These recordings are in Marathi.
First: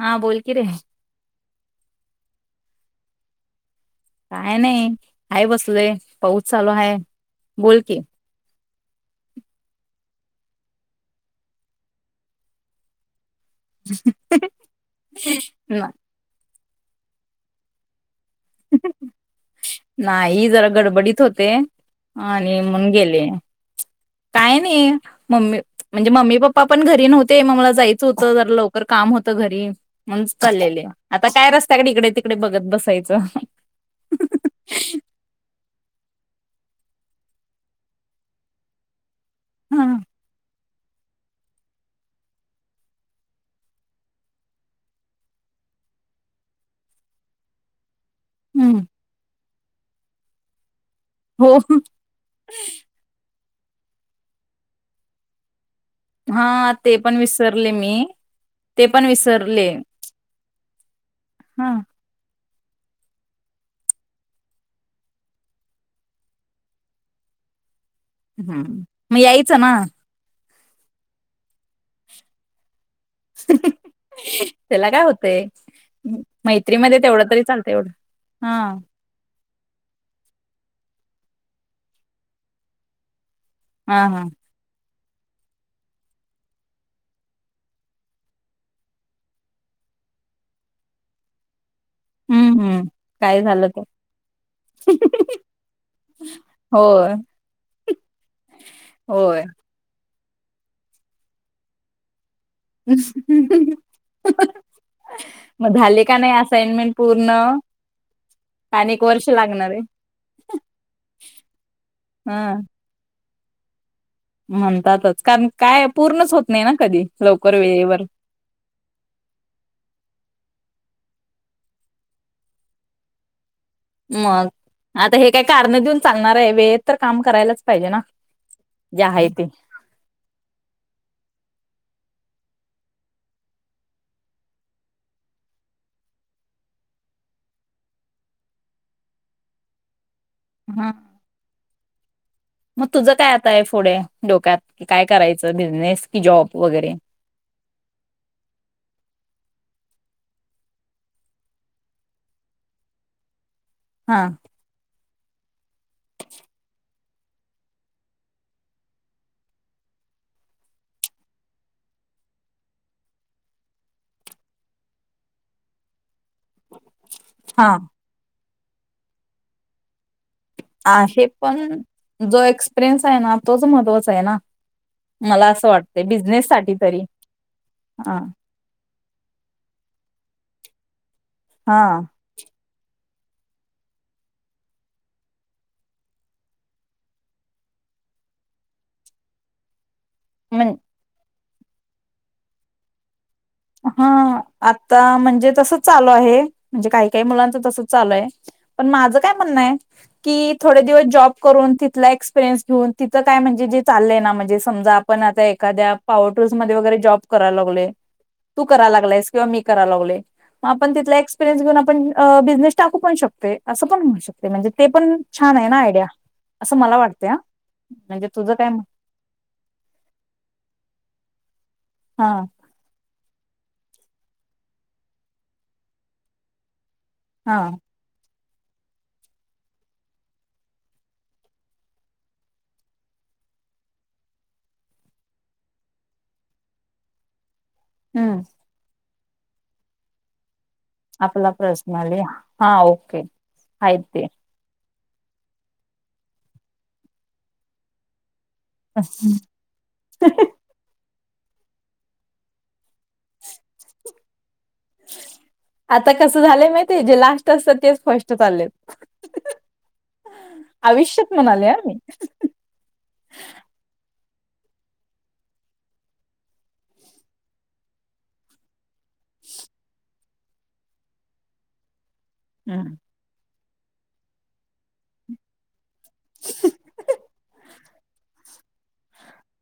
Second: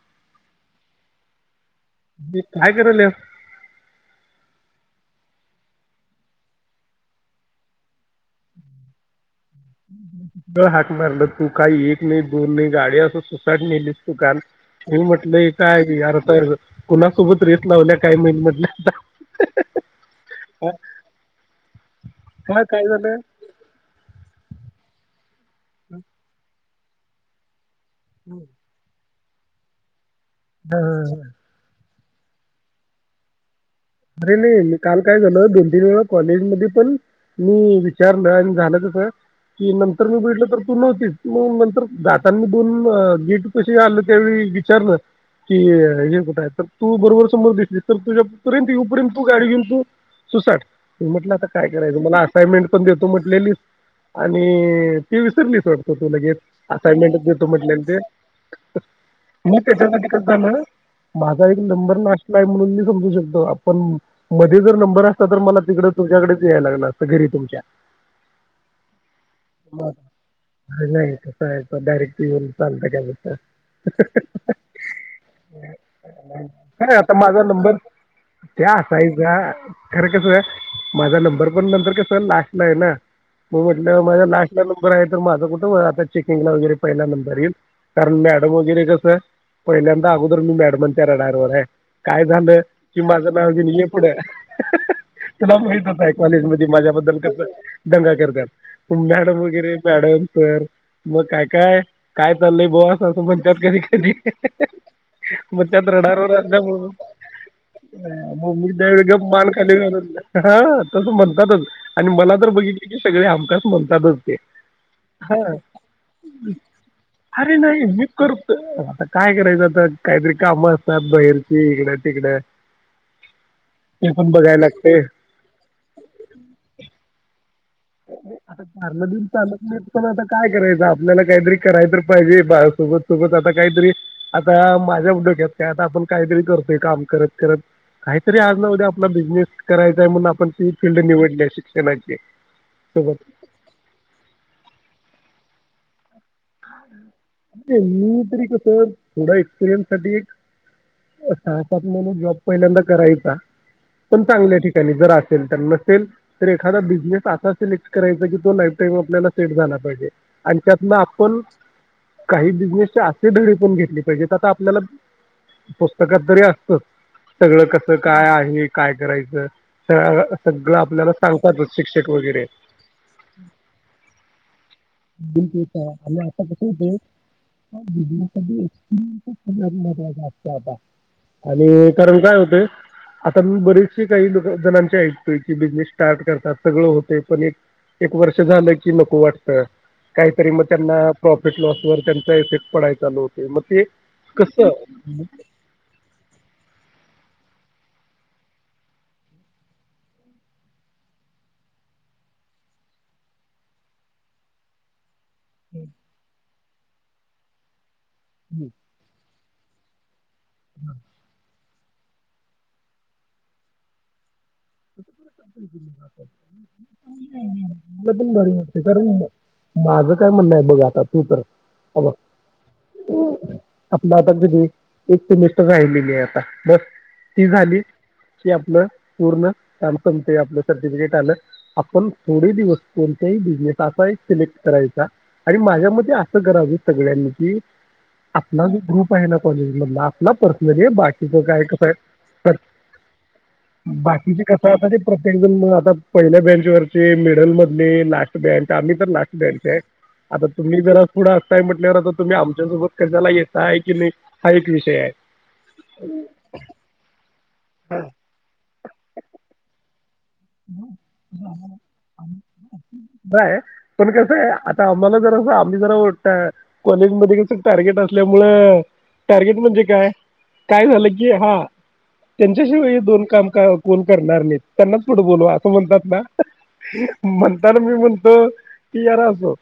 हा बोलकी रे. दे काय कराल्यास? काय नाही हाय बसलोय पाऊस चालू हाय बोल की. हाक मारलं तू काही एक नाही दोन नाही गाडी असून स चट न्हेलीस तू काल. म्हणून म्हटलं हे ना- काय अर्थ हाय होय? कुणासोबत रेस लावल्या काही महित म्हणलं? नाही जरा गडबडीत होते. आणि काय काय म्हणून झालं गेले. काय नाही मम्मी म्हणजे मम्मी पप्पा पण घरी नव्हते. मग मला जायचं होतं जरा लव बरं काम होतं घरी म्हणूनचं चालेले आता काय रस्त्याकडे इकडे तिकडे बघत बसायचं. अरे नाही मी काल काय झाल दोन तीन वेळा कॉलेज मध्ये पण मी विचारलं आणि झालं कसं, की हा नंतर न बघीतलं तर तु नव्हतीस म नंतर जातांनी दोन गेट पशी आलो त्यावेळी विचारलं. कि हे कुठं आहे, तर तू बरोबर समोर दिसलीस तर तुझ्या तिथपर्यंत हम्म येवू पर्यंत तू गाडी घेऊन तु सुसाट. म्हटलं आता हो काय करायचं मला असायमेंट पण दे तो म्हटलेलीस आणि ती विसरलीस वाढत. तो तू लगेच हा ते पण असाइमेंट देतो विसरले म्हटल्याल मी ते. ते [unintelligible] पण मी विसरले त्याच्यासाठी करतोय ना. माझा एक हा नंबर लास्टलाय. म्हणून मी समजू शकतो आपण. मधी जर नंबर असता तर मला, तिकडं तुझ्याकडेच याय लागलं असतं. घरी तुमच्या. हम्. म यायचं, ना. काय नाही. कसाय, असं डायरेक्ट येऊन, चालतंय काय मग? [unintelligible] तेला, काय होतंय? काय मैत्रीमध्ये, आता तेवढं माझा तरी चालतंय नंबर एवढं. हा त्या असायचा. खरं कसं? माझा नंबर पण नंतर कसं? लास्टलाय ना. हो हा म्हटलं. हा माझा लास्ट ला नंबर आहे. तर माझा कुठं? आता चेकिंगला वगैरे पहिला नंबर येईल. कारण, मॅडम वगैरे कसं पहिल्यांदा अगोदर मी मॅडमांच्या रडारवर हाय. काय हम्म झालं हम्म की माझं काय नाव झालं घेईन. तर ये पुढं. [unintelligible] तुलाच माहितच हाय. कॉलेजमध्ये होय माझ्याबद्दल कसं? दंगा करत्यात. मॅडम होय वगै रे. मॅडम, सर काय- काय काय चाललंय बुवा? असं म्हणत्यात कधी- कधी. मग त्यात झाले का नाही? रडारवर असाइनमेंट असल्यामुळे पूर्ण. मग मी त्यावेळी अनेक गप वर्ष मान लागणार खाली आहे घालून. हा तसं म्हणतातच. आणि मला तर हा बघित की, सगळे हमखास म्हणतातच. ते म्हणतातच. कारण, कायय पूर्णच होत नाही ना कधी. लवकर अरे नाही वेळेवर. मी करतो आता काय करायचं, आता? काहीतरी कामं असतात. बाहेरची इकडं -तिकडं. ते पण मग, बघायला लागते आता हे काय, कारणं देऊन चालणारय व्हय? वेळेत तर काम करायलाच पाहिजे ना आता जे कारणं देऊन आहे ते चालत नाहीत. पण आता काय करायचं? आपल्याला काहीतरी कराय तर पाहिजे. बा सोबत- सोबत आता काहीतरी. आता माझ्या डोक्यात काय? आता आपण काहीतरी करतोय, काम करत- करत. काहीतरी आज न उद्या, आपला बिझनेस करायचाय. म्हणून, आपण ती हा फील्ड निवडलीय शिक्षणाची. मग सोबत तुझं काय आताय? फूढे, डोक्यात. की, काय करायचं? बिझनेस कि जॉब वगैरे. तेन्ही तरी कसं? थोडा एक्सपिरियन्स साठी सहा - सात महिने जॉब पहिल्यांदा करायचा. पण हा चांगल्या ठिकाणी. त्यांनी जर असेल. तर नसेल तर एखादा बिझनेस असा सिलेक्ट करायचा. की, तो लाईफ टाईम आपल्याला सेट झाला पाहिजे. आणि त्यातन पण काही बिझनेसचे असे, धडे पण घेतले पाहिजेत. आता आपल्याला पुस्तकात तरी असतच. सगळं, हा कसं, काय आहे? काय, करायचं? सगळं आपल्याला आहे सांगतातच पण, शिक्षक जो वगैरे एक्सपिरियन्स आहे ना. तोच महत्त्वाचा आहे ना. [unintelligible] मला असं वाटतंय बिझनेस साठी तरी हा एक्सपिरीयन्सच, सगळ्यात महत्त्वाचा असतो आता. हा आणि कारण काय होतय आता मी बरेचसे काही लोक जणांचे ऐकतोय की, बिझनेस स्टार्ट करतात. सगळं होतय. पण एक एक वर्ष झालं की, नको वाटतं. की मग म्हण त्यांना, प्रॉफिट- लॉसवर, त्यांचा इफेक्ट पडाय चालू होत. हा, आता म्हणजे तसंच चालू आहे. म्हणजे, काही- काही मुलांच तसंच चालूय. पण, माझं काय म्हणणंय. की, थोडे दिवस जॉब करून. तिथला एक्सपिरियन्स घेऊन. तिथं काय म्हणजे, जे चालय ना. म्हणजे, समजा पण आता एखाद्या, पॉवरटूल्स मध्ये वगैरे. जॉब करायला लागलोय. तू हम्म. कराय लागलायस. किंवा मी कराय लागलोय. मग आप तिथला एक्सपिरियन्स घेऊन. आपण अ बिझनेस टाकू पण शकतोय. असं पण होऊ शकतंय. म्हणजे ते पण छान आहे ना आयडिया असं मला वाटते हा म्हणजे तुझं काय म- [unintelligible] माझं काय म्हणणंय. बघ आता, तू तर. हे बघ. हा आपलं आता, [unintelligible] एक सेमिस्टर राहिलेली आहे, आता बस. ती हा झाली की, आपलं पूर्ण काम सपतंय, आपलं सर्टिफिकेट आलं. आपण थोडे दिवस, कोणत्याही बिझनेस, असा एक सिलेक्ट करायचा आणि, माझ्या मते असं [unintelligible] सगळ्यांनी कि हम्म आपला, जो ग्रुप आहे ना, कॉलेज मधला आपला प म्हणजे, बाकीच आपला काय कसं आहे, पर्सनली हा ओके आहेत ते बाकीचे कस आता ते, प्रत्येक जण, आता पहिल्या बेंचवरचे, मिडल मधली, लास्ट, बेंच, आम्ही तर लास्ट बेंच आहे. आता, तुम्ही, जरा पुढं असताय, म्हटल्यावर आता तुम्ही, आमच्यासोबत, कशालायताय की नाही, हा, एक विषय आहे. आता, कसं झालंय माहित आहे, जे लास्ट असत्यात तेच फर्स्ट चालले, आयुष्यत म्हणाले आ, मी. नाहीय पण कसं आहे, आता आम्हाला जर आम्ही जरा कॉलेज मध्ये कसं, टार्गेट असल्या मूळ, टार्गेट म्हणजे काय, काय झालं की हा, त्यांच्याशिवाय हम्म हे दोन काम काय कोण करणार नाहीत, त्यांना खोटं, बोलू असं म्हणतात ना, म्हणताना मी म्हणतो, की यार असो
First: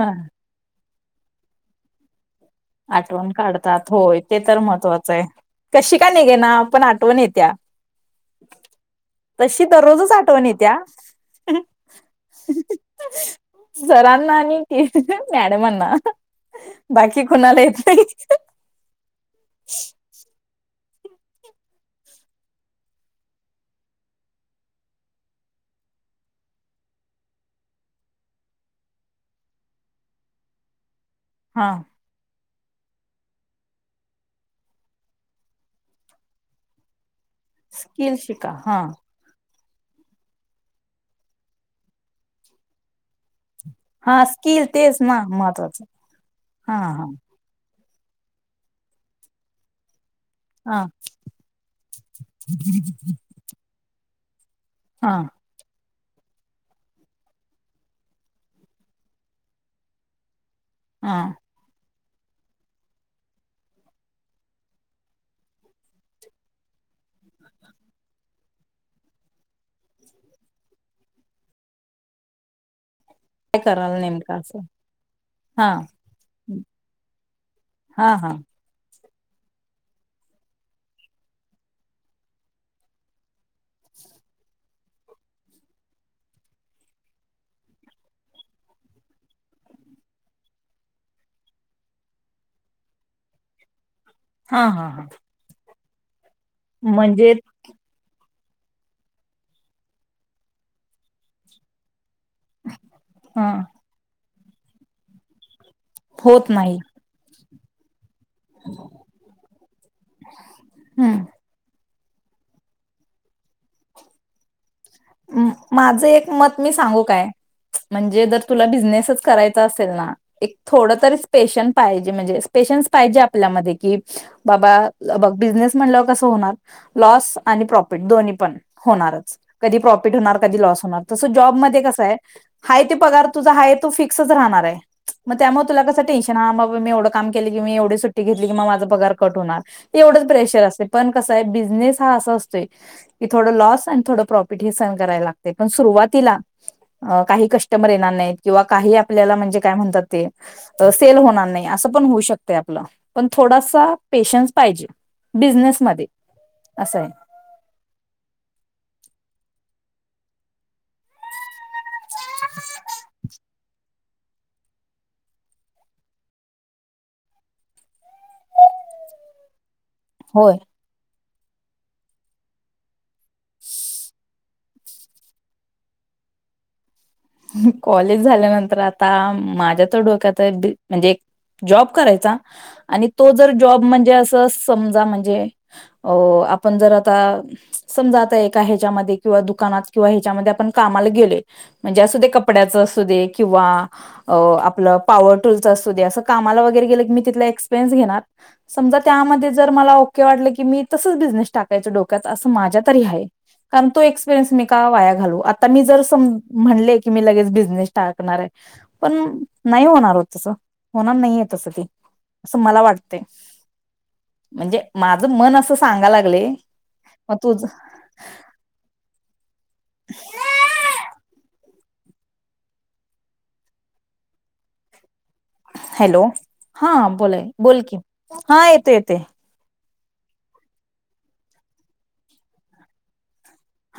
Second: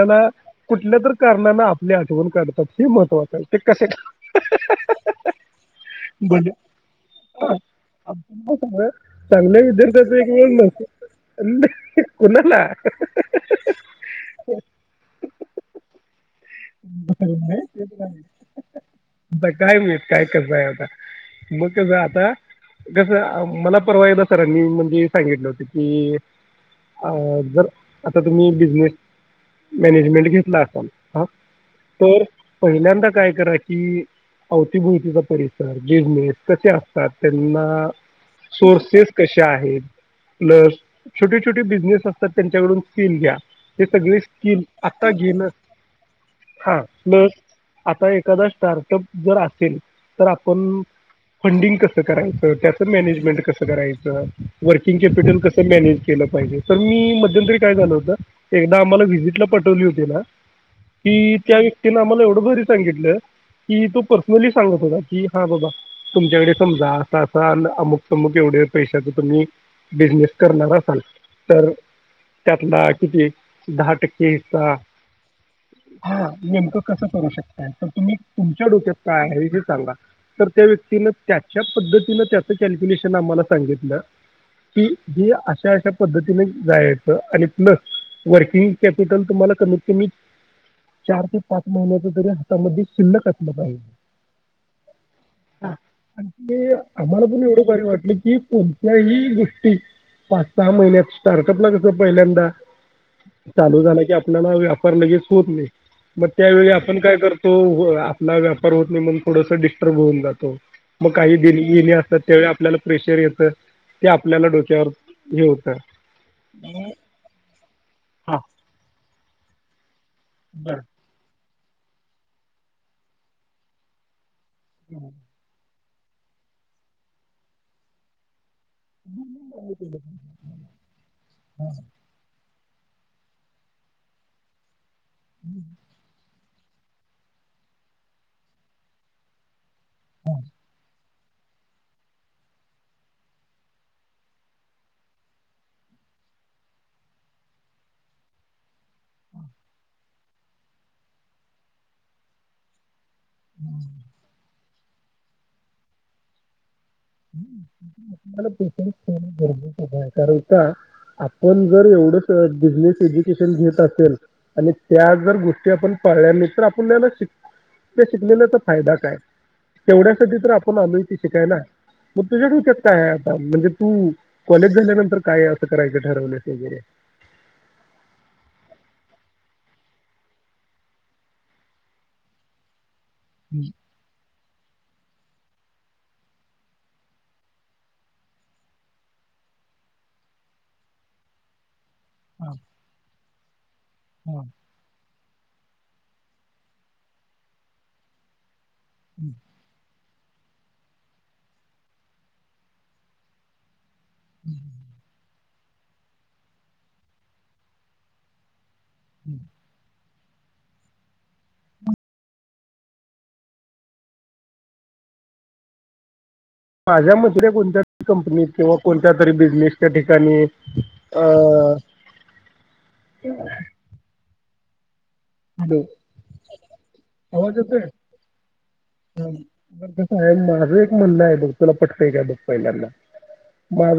ह कुठल्या तर कारणाने, आपली आठवण काढतात. हे आठवण महत्वाचं आहे ते काढतात, कसे होय ते तर महत्त्वाचं आहे, कशी का म्हणजे निघेना, पण आठवण येत्या, [unintelligible] चांगल्या तशी विद्यार्थ्याच, दररोजच एक आठवण हुन येत्या जात, कुणाला सरांना आणि, के मॅडमांना, आता बाकी कुणाला येत नाही काय माहिती, काय करतंय आता, मग कसं आता, कसं मला परवा, एकदा सरांनी म्हणजे, सांगितलं होत की अ, जर आता तुम्ही, बिजनेस मॅनेजमेंट घेतला असाल, ह, हा, तर, पहिल्यांदा काय करा कि अवतीभुवतीचा परिसर, बिजनेस कसे असतात, त्यांना स्किल शिका हा सौर्सस कशा आहेत, प्लस छोटे- छोटे बिझनेस असतात, त्यांच्याकडून स्किल घ्या. हे, सगळे हा स्कीम स्किल तेच आता ना घेणं. महत्वाचं हा, बर आता एखादा स्टार्टअप जर असेल, तर, हा आपण फंडिंग कस करायचं, त्याचं मॅनेजमेंट कसं करायचं. हा वर्किंगॅपिटल कस, मॅनेज केलं पाहिजे, तर मी, मध्यंतरी काय झालं होत. एकदा आम्हाला, व्हिजिटला पठवली होती ना, हा कि, त्या व्यक्तीने, आम्हाला एवढं भारी सांगितलं की, तो पर्सनली सांगत होता की हा बाबा, तुमच्याकडे समजा, असा -असा अमुक -तमुक एवढे पैशाच तुम्ही, बिजनेस करणार असाल, तर त्यातला किती काय दहा कराल टाके, नेमकं असं का, हा, नेमकं कसं करू शकताय, तर हा तुम्ही, हा तुमच्या डोक्यात काय आहे हे सांगा, तर, त्या व्यक्तीन त्याच्या, पद्धतीनं त्याचं कॅल्क्युलेशन, आम्हाला सांगितलं. की, जी अशा एक पद्धतीने जायचं, आणि प्लस वर्किंग कॅपिटल, तुम्हाला कमीत, कमी, चार, ते पाच, महिन्याच, तरी हातामध्ये शिल्लक असलं पाहिजे. हा, हा, हा, हा आणि आम्हाला म्हणजे पण एवढे जर 'वाटली की कोणत्याही गोष्टी पाच सहा महिन्यात स्टार्कत ला कसं पहिल्यांदा. ह चालू झाला की आपल्याला व्यापार लगेच होत नाही मग होत त्यावेळी नाही आपण काय करत. तो हो आपला व्यापार होत नाही म्हण थोडस डिस्टर्ब होऊन जातो म हम्म काही दि येणे असतात. त्यावेळी आपल्याला प्रेशर येतं ते आपल्याला डोक्यावर हे अम होतं माझं एक मत मी सांगू काय? म्हणजे हा जर तुला बिझनेसच करायचा असेल ना एक बरं थोड तरी पेशन पाहीजे म्हणजे पेशन्स पाहीजे आपल्या मधे की बाबा ल ब बिजनेस म्हणल कस होणार लॉस आणि प्रॉफिट दोन्ही पण होणारच. प्रॉकीट होणार कधी लॉस होणार तस जॉबमधे कस कस हे हाय ते पणार तुझा हाय तो फिक्सच राहणार हाय म त्यामुळ तुला कस टेनशन हा मग मी एवंढ काम केल की एवढी सुट्टी घेतली की माझा पगार कट होणार. ते एवढंच प्रेशर असते पण कसं हे बिझनेस हा असं असतोय की थोडं लॉस आण थोडं प्रॉफिट. पीठी सहण करायला लागते पण सुरुवातीला अ काही कस्टमर येणार नाहीत किंवा काही आपल्याला म्हणजे काय म्हणतात ते त सेल होणार नाही असं पण होऊ शकत ये आपलं. पण थोडासा पेशन्स पाहिजे बिझनेस मध्ये असं हे. हम्म. [unintelligible] तुम्हाले पेशन्स ठेवणे गरजेचं हाय कारण का आपण जर एवढ प बिझनेस [inaudible] एजूकेशन घेत असेल आणि त्या जर गोष्टी आपण पाळल्या नाही तर आपू न्याला शिक ते शिकलेलाचा फायदा काय? तेवढ्यासाठी तर होय आपण [unintelligible] मग तुझ्या डोक्यात काय आहे आता म्हणजे तू कॉलेज झाल्यानंतर काय असं करायचं ठरवल्यस वगैरे? कॉलेज झाल्यानंतर आता माझ्या तर डोक्यात हाय डी म्हणजे जॉब करायचा आणि तो जर जॉब म्हणजे असं समजा म्हणजे अ आपण जर आता समजा आताय का ह्याच्यामध्ये किंवा दुकानात किंवा ह्याच्यामध्ये आपण कामाला गेले. म्हणजे असू दे कपड्याच असू दे किंवाअ हा. आपलं पावर टूलचं असुदे, असं कामाला वगैरे की मी तिथला एक्सपीरियंस घेणार समजा त्यामध्ये जर मला वाटलं की मी तसंच बिझनेस टाकायच डोक्यात माझ्या तरी आहे. कारण तो एक्सपिरियन्स मी का वाया घालू आता मी जर सम म्हणले की मी लगेच बिझनेस टाकणार हाय, पण नाही होणार हो तस. होणार नाहीय तसं काही असं मला वाटतंय म्हणजे माझं मन असं सांगा लागले. माझ्या मग मधल्या तुझ कोणत्या तरी कंपनीत किंवा कोणत्या तरी बिझनेस त्या ठिकाणी अ हॅलो हा बोला बोल की हा येतो येतो. बर कस आहे माझं एक म्हण आहे बघ तुला पटकाय का बघ पहिल्यांदा.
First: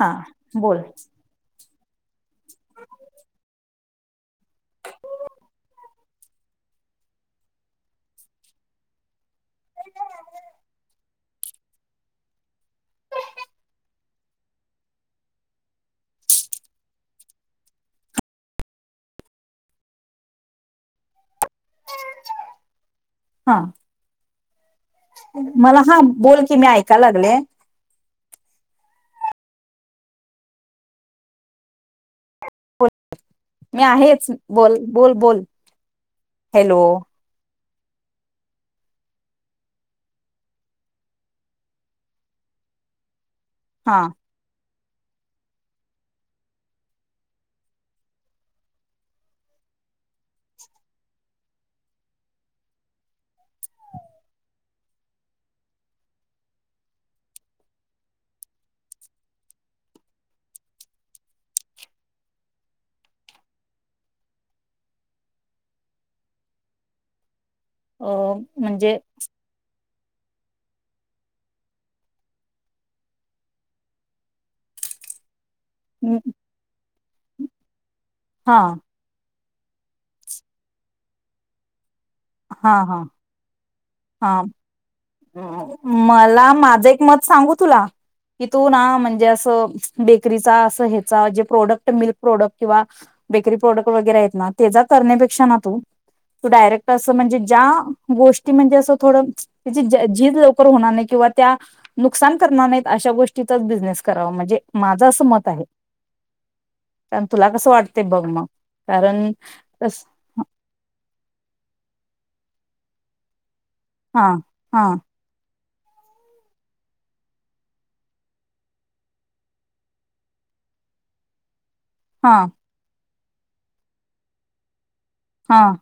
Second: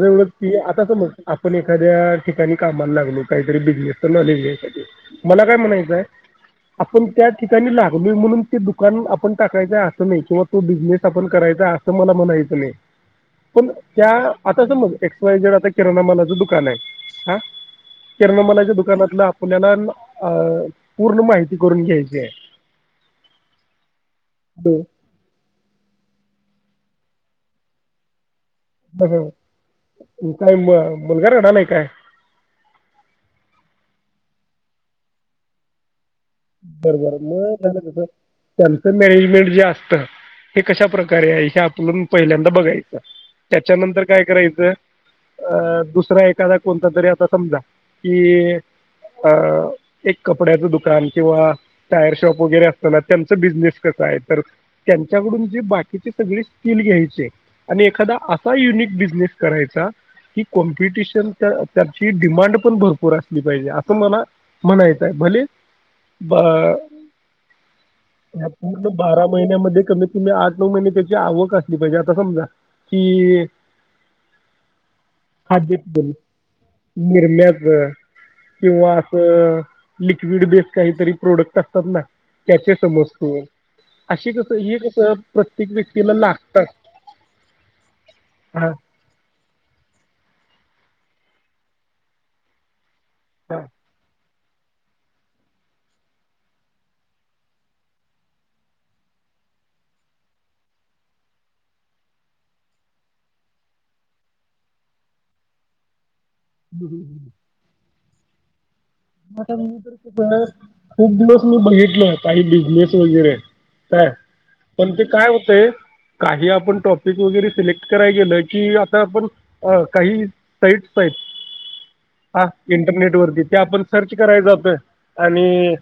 हा बग की बोल आता समज आपण एखाद्या ठिकाणी कामाला लागलो काहीतरी बिझनेस तर न लिली यासाठी मला काय म्हणायचं आहे. आपण त्या ठिकाणी लागलोय म्हणून ते दुकान आपण टाक य असं नाही किंवा तो बिझनेस आपण करायचा असं मला म्हणायचं नाही. पण त्या आता समज एक्सवाय जेड आता किराणा मालाचं दुकान आहे हा? किराणा मालाच्या दुकानातलं आपल्याला अ पूर्ण माहिती करून घ्यायचीये. हा ब मला हा बोल की मी ऐकायला लागले. काय म मुलगा रडालाय काय? मी आहेच बोल बोल बोल हॅलो बर बर मग त्यांचं मॅनेजमेंट जे असतं. हे कशा प्रकारे आहे हे आपलंून पहिल्यांदा बघायचं हा त्याच्यानंतर काय करायचं, अ दुसरा एखादा कोणता तरी आता समजा की, अ एक कपड्याचं दुकान किंवा टायर शॉप वगैरे असताना त्यांचा बिझनेस कसा आहे तर, त्यांच्याकडून जी बाकीची सगळी स्कील घ्यायचीय आणि एखादा असा युनिक बिझनेस करायचा, कि कॉम्पिटिशन त्याची डिमांड पण भरपूर असली पाहिजे असं म्हणा नायचंय भले ब अ, आ पूर्ण म्हणजे बारा महिन्यामध्ये कमी क आठ नऊ महिने त्याची आवक असली पाहिजे आता समजा कि, खाद्य निरम्याच हा किंवा असं लिक्विड बेस काहीतरी प्रोडक्ट असतात ना त्याचे हा हा समजत असे हा कस हे कस मला माझं एक मत सांगू तुला की तू हा ना म्हणजे असं बेकरीचा असं ह्याचा जे प्रोडक्ट मिल्क प्रोडक्ट किंवा बेकरी हा प्रोडक्ट वगैरे आहेत ना, तेचा करण्या पेक्षा ना तू तू डायरेक्ट असं म्हणजे ज्या गोष्टी म्हणजे असं थोडं त्याची झीज लवकर होणार नाही किंवा त्या नुकसान करणार नाहीत अशा गोष्टीचाच बिझनेस करावा म्हणजे माझं असं मत आहे. [inaudible] अन कस मग तुला कस वाटतंय बघ मग कारण कस बर खूप दिवस मी बघितलं काही बिझनेस वगैरे काय हा हा पण ते काय होतेय, काही आपण टॉपिक वगैरे सिलेक्ट कराय गेलं की आता आपण अ काही सईट आहेत हा इंटरनेट वरती त्या आपण सर्च कराय जातोय हा आणि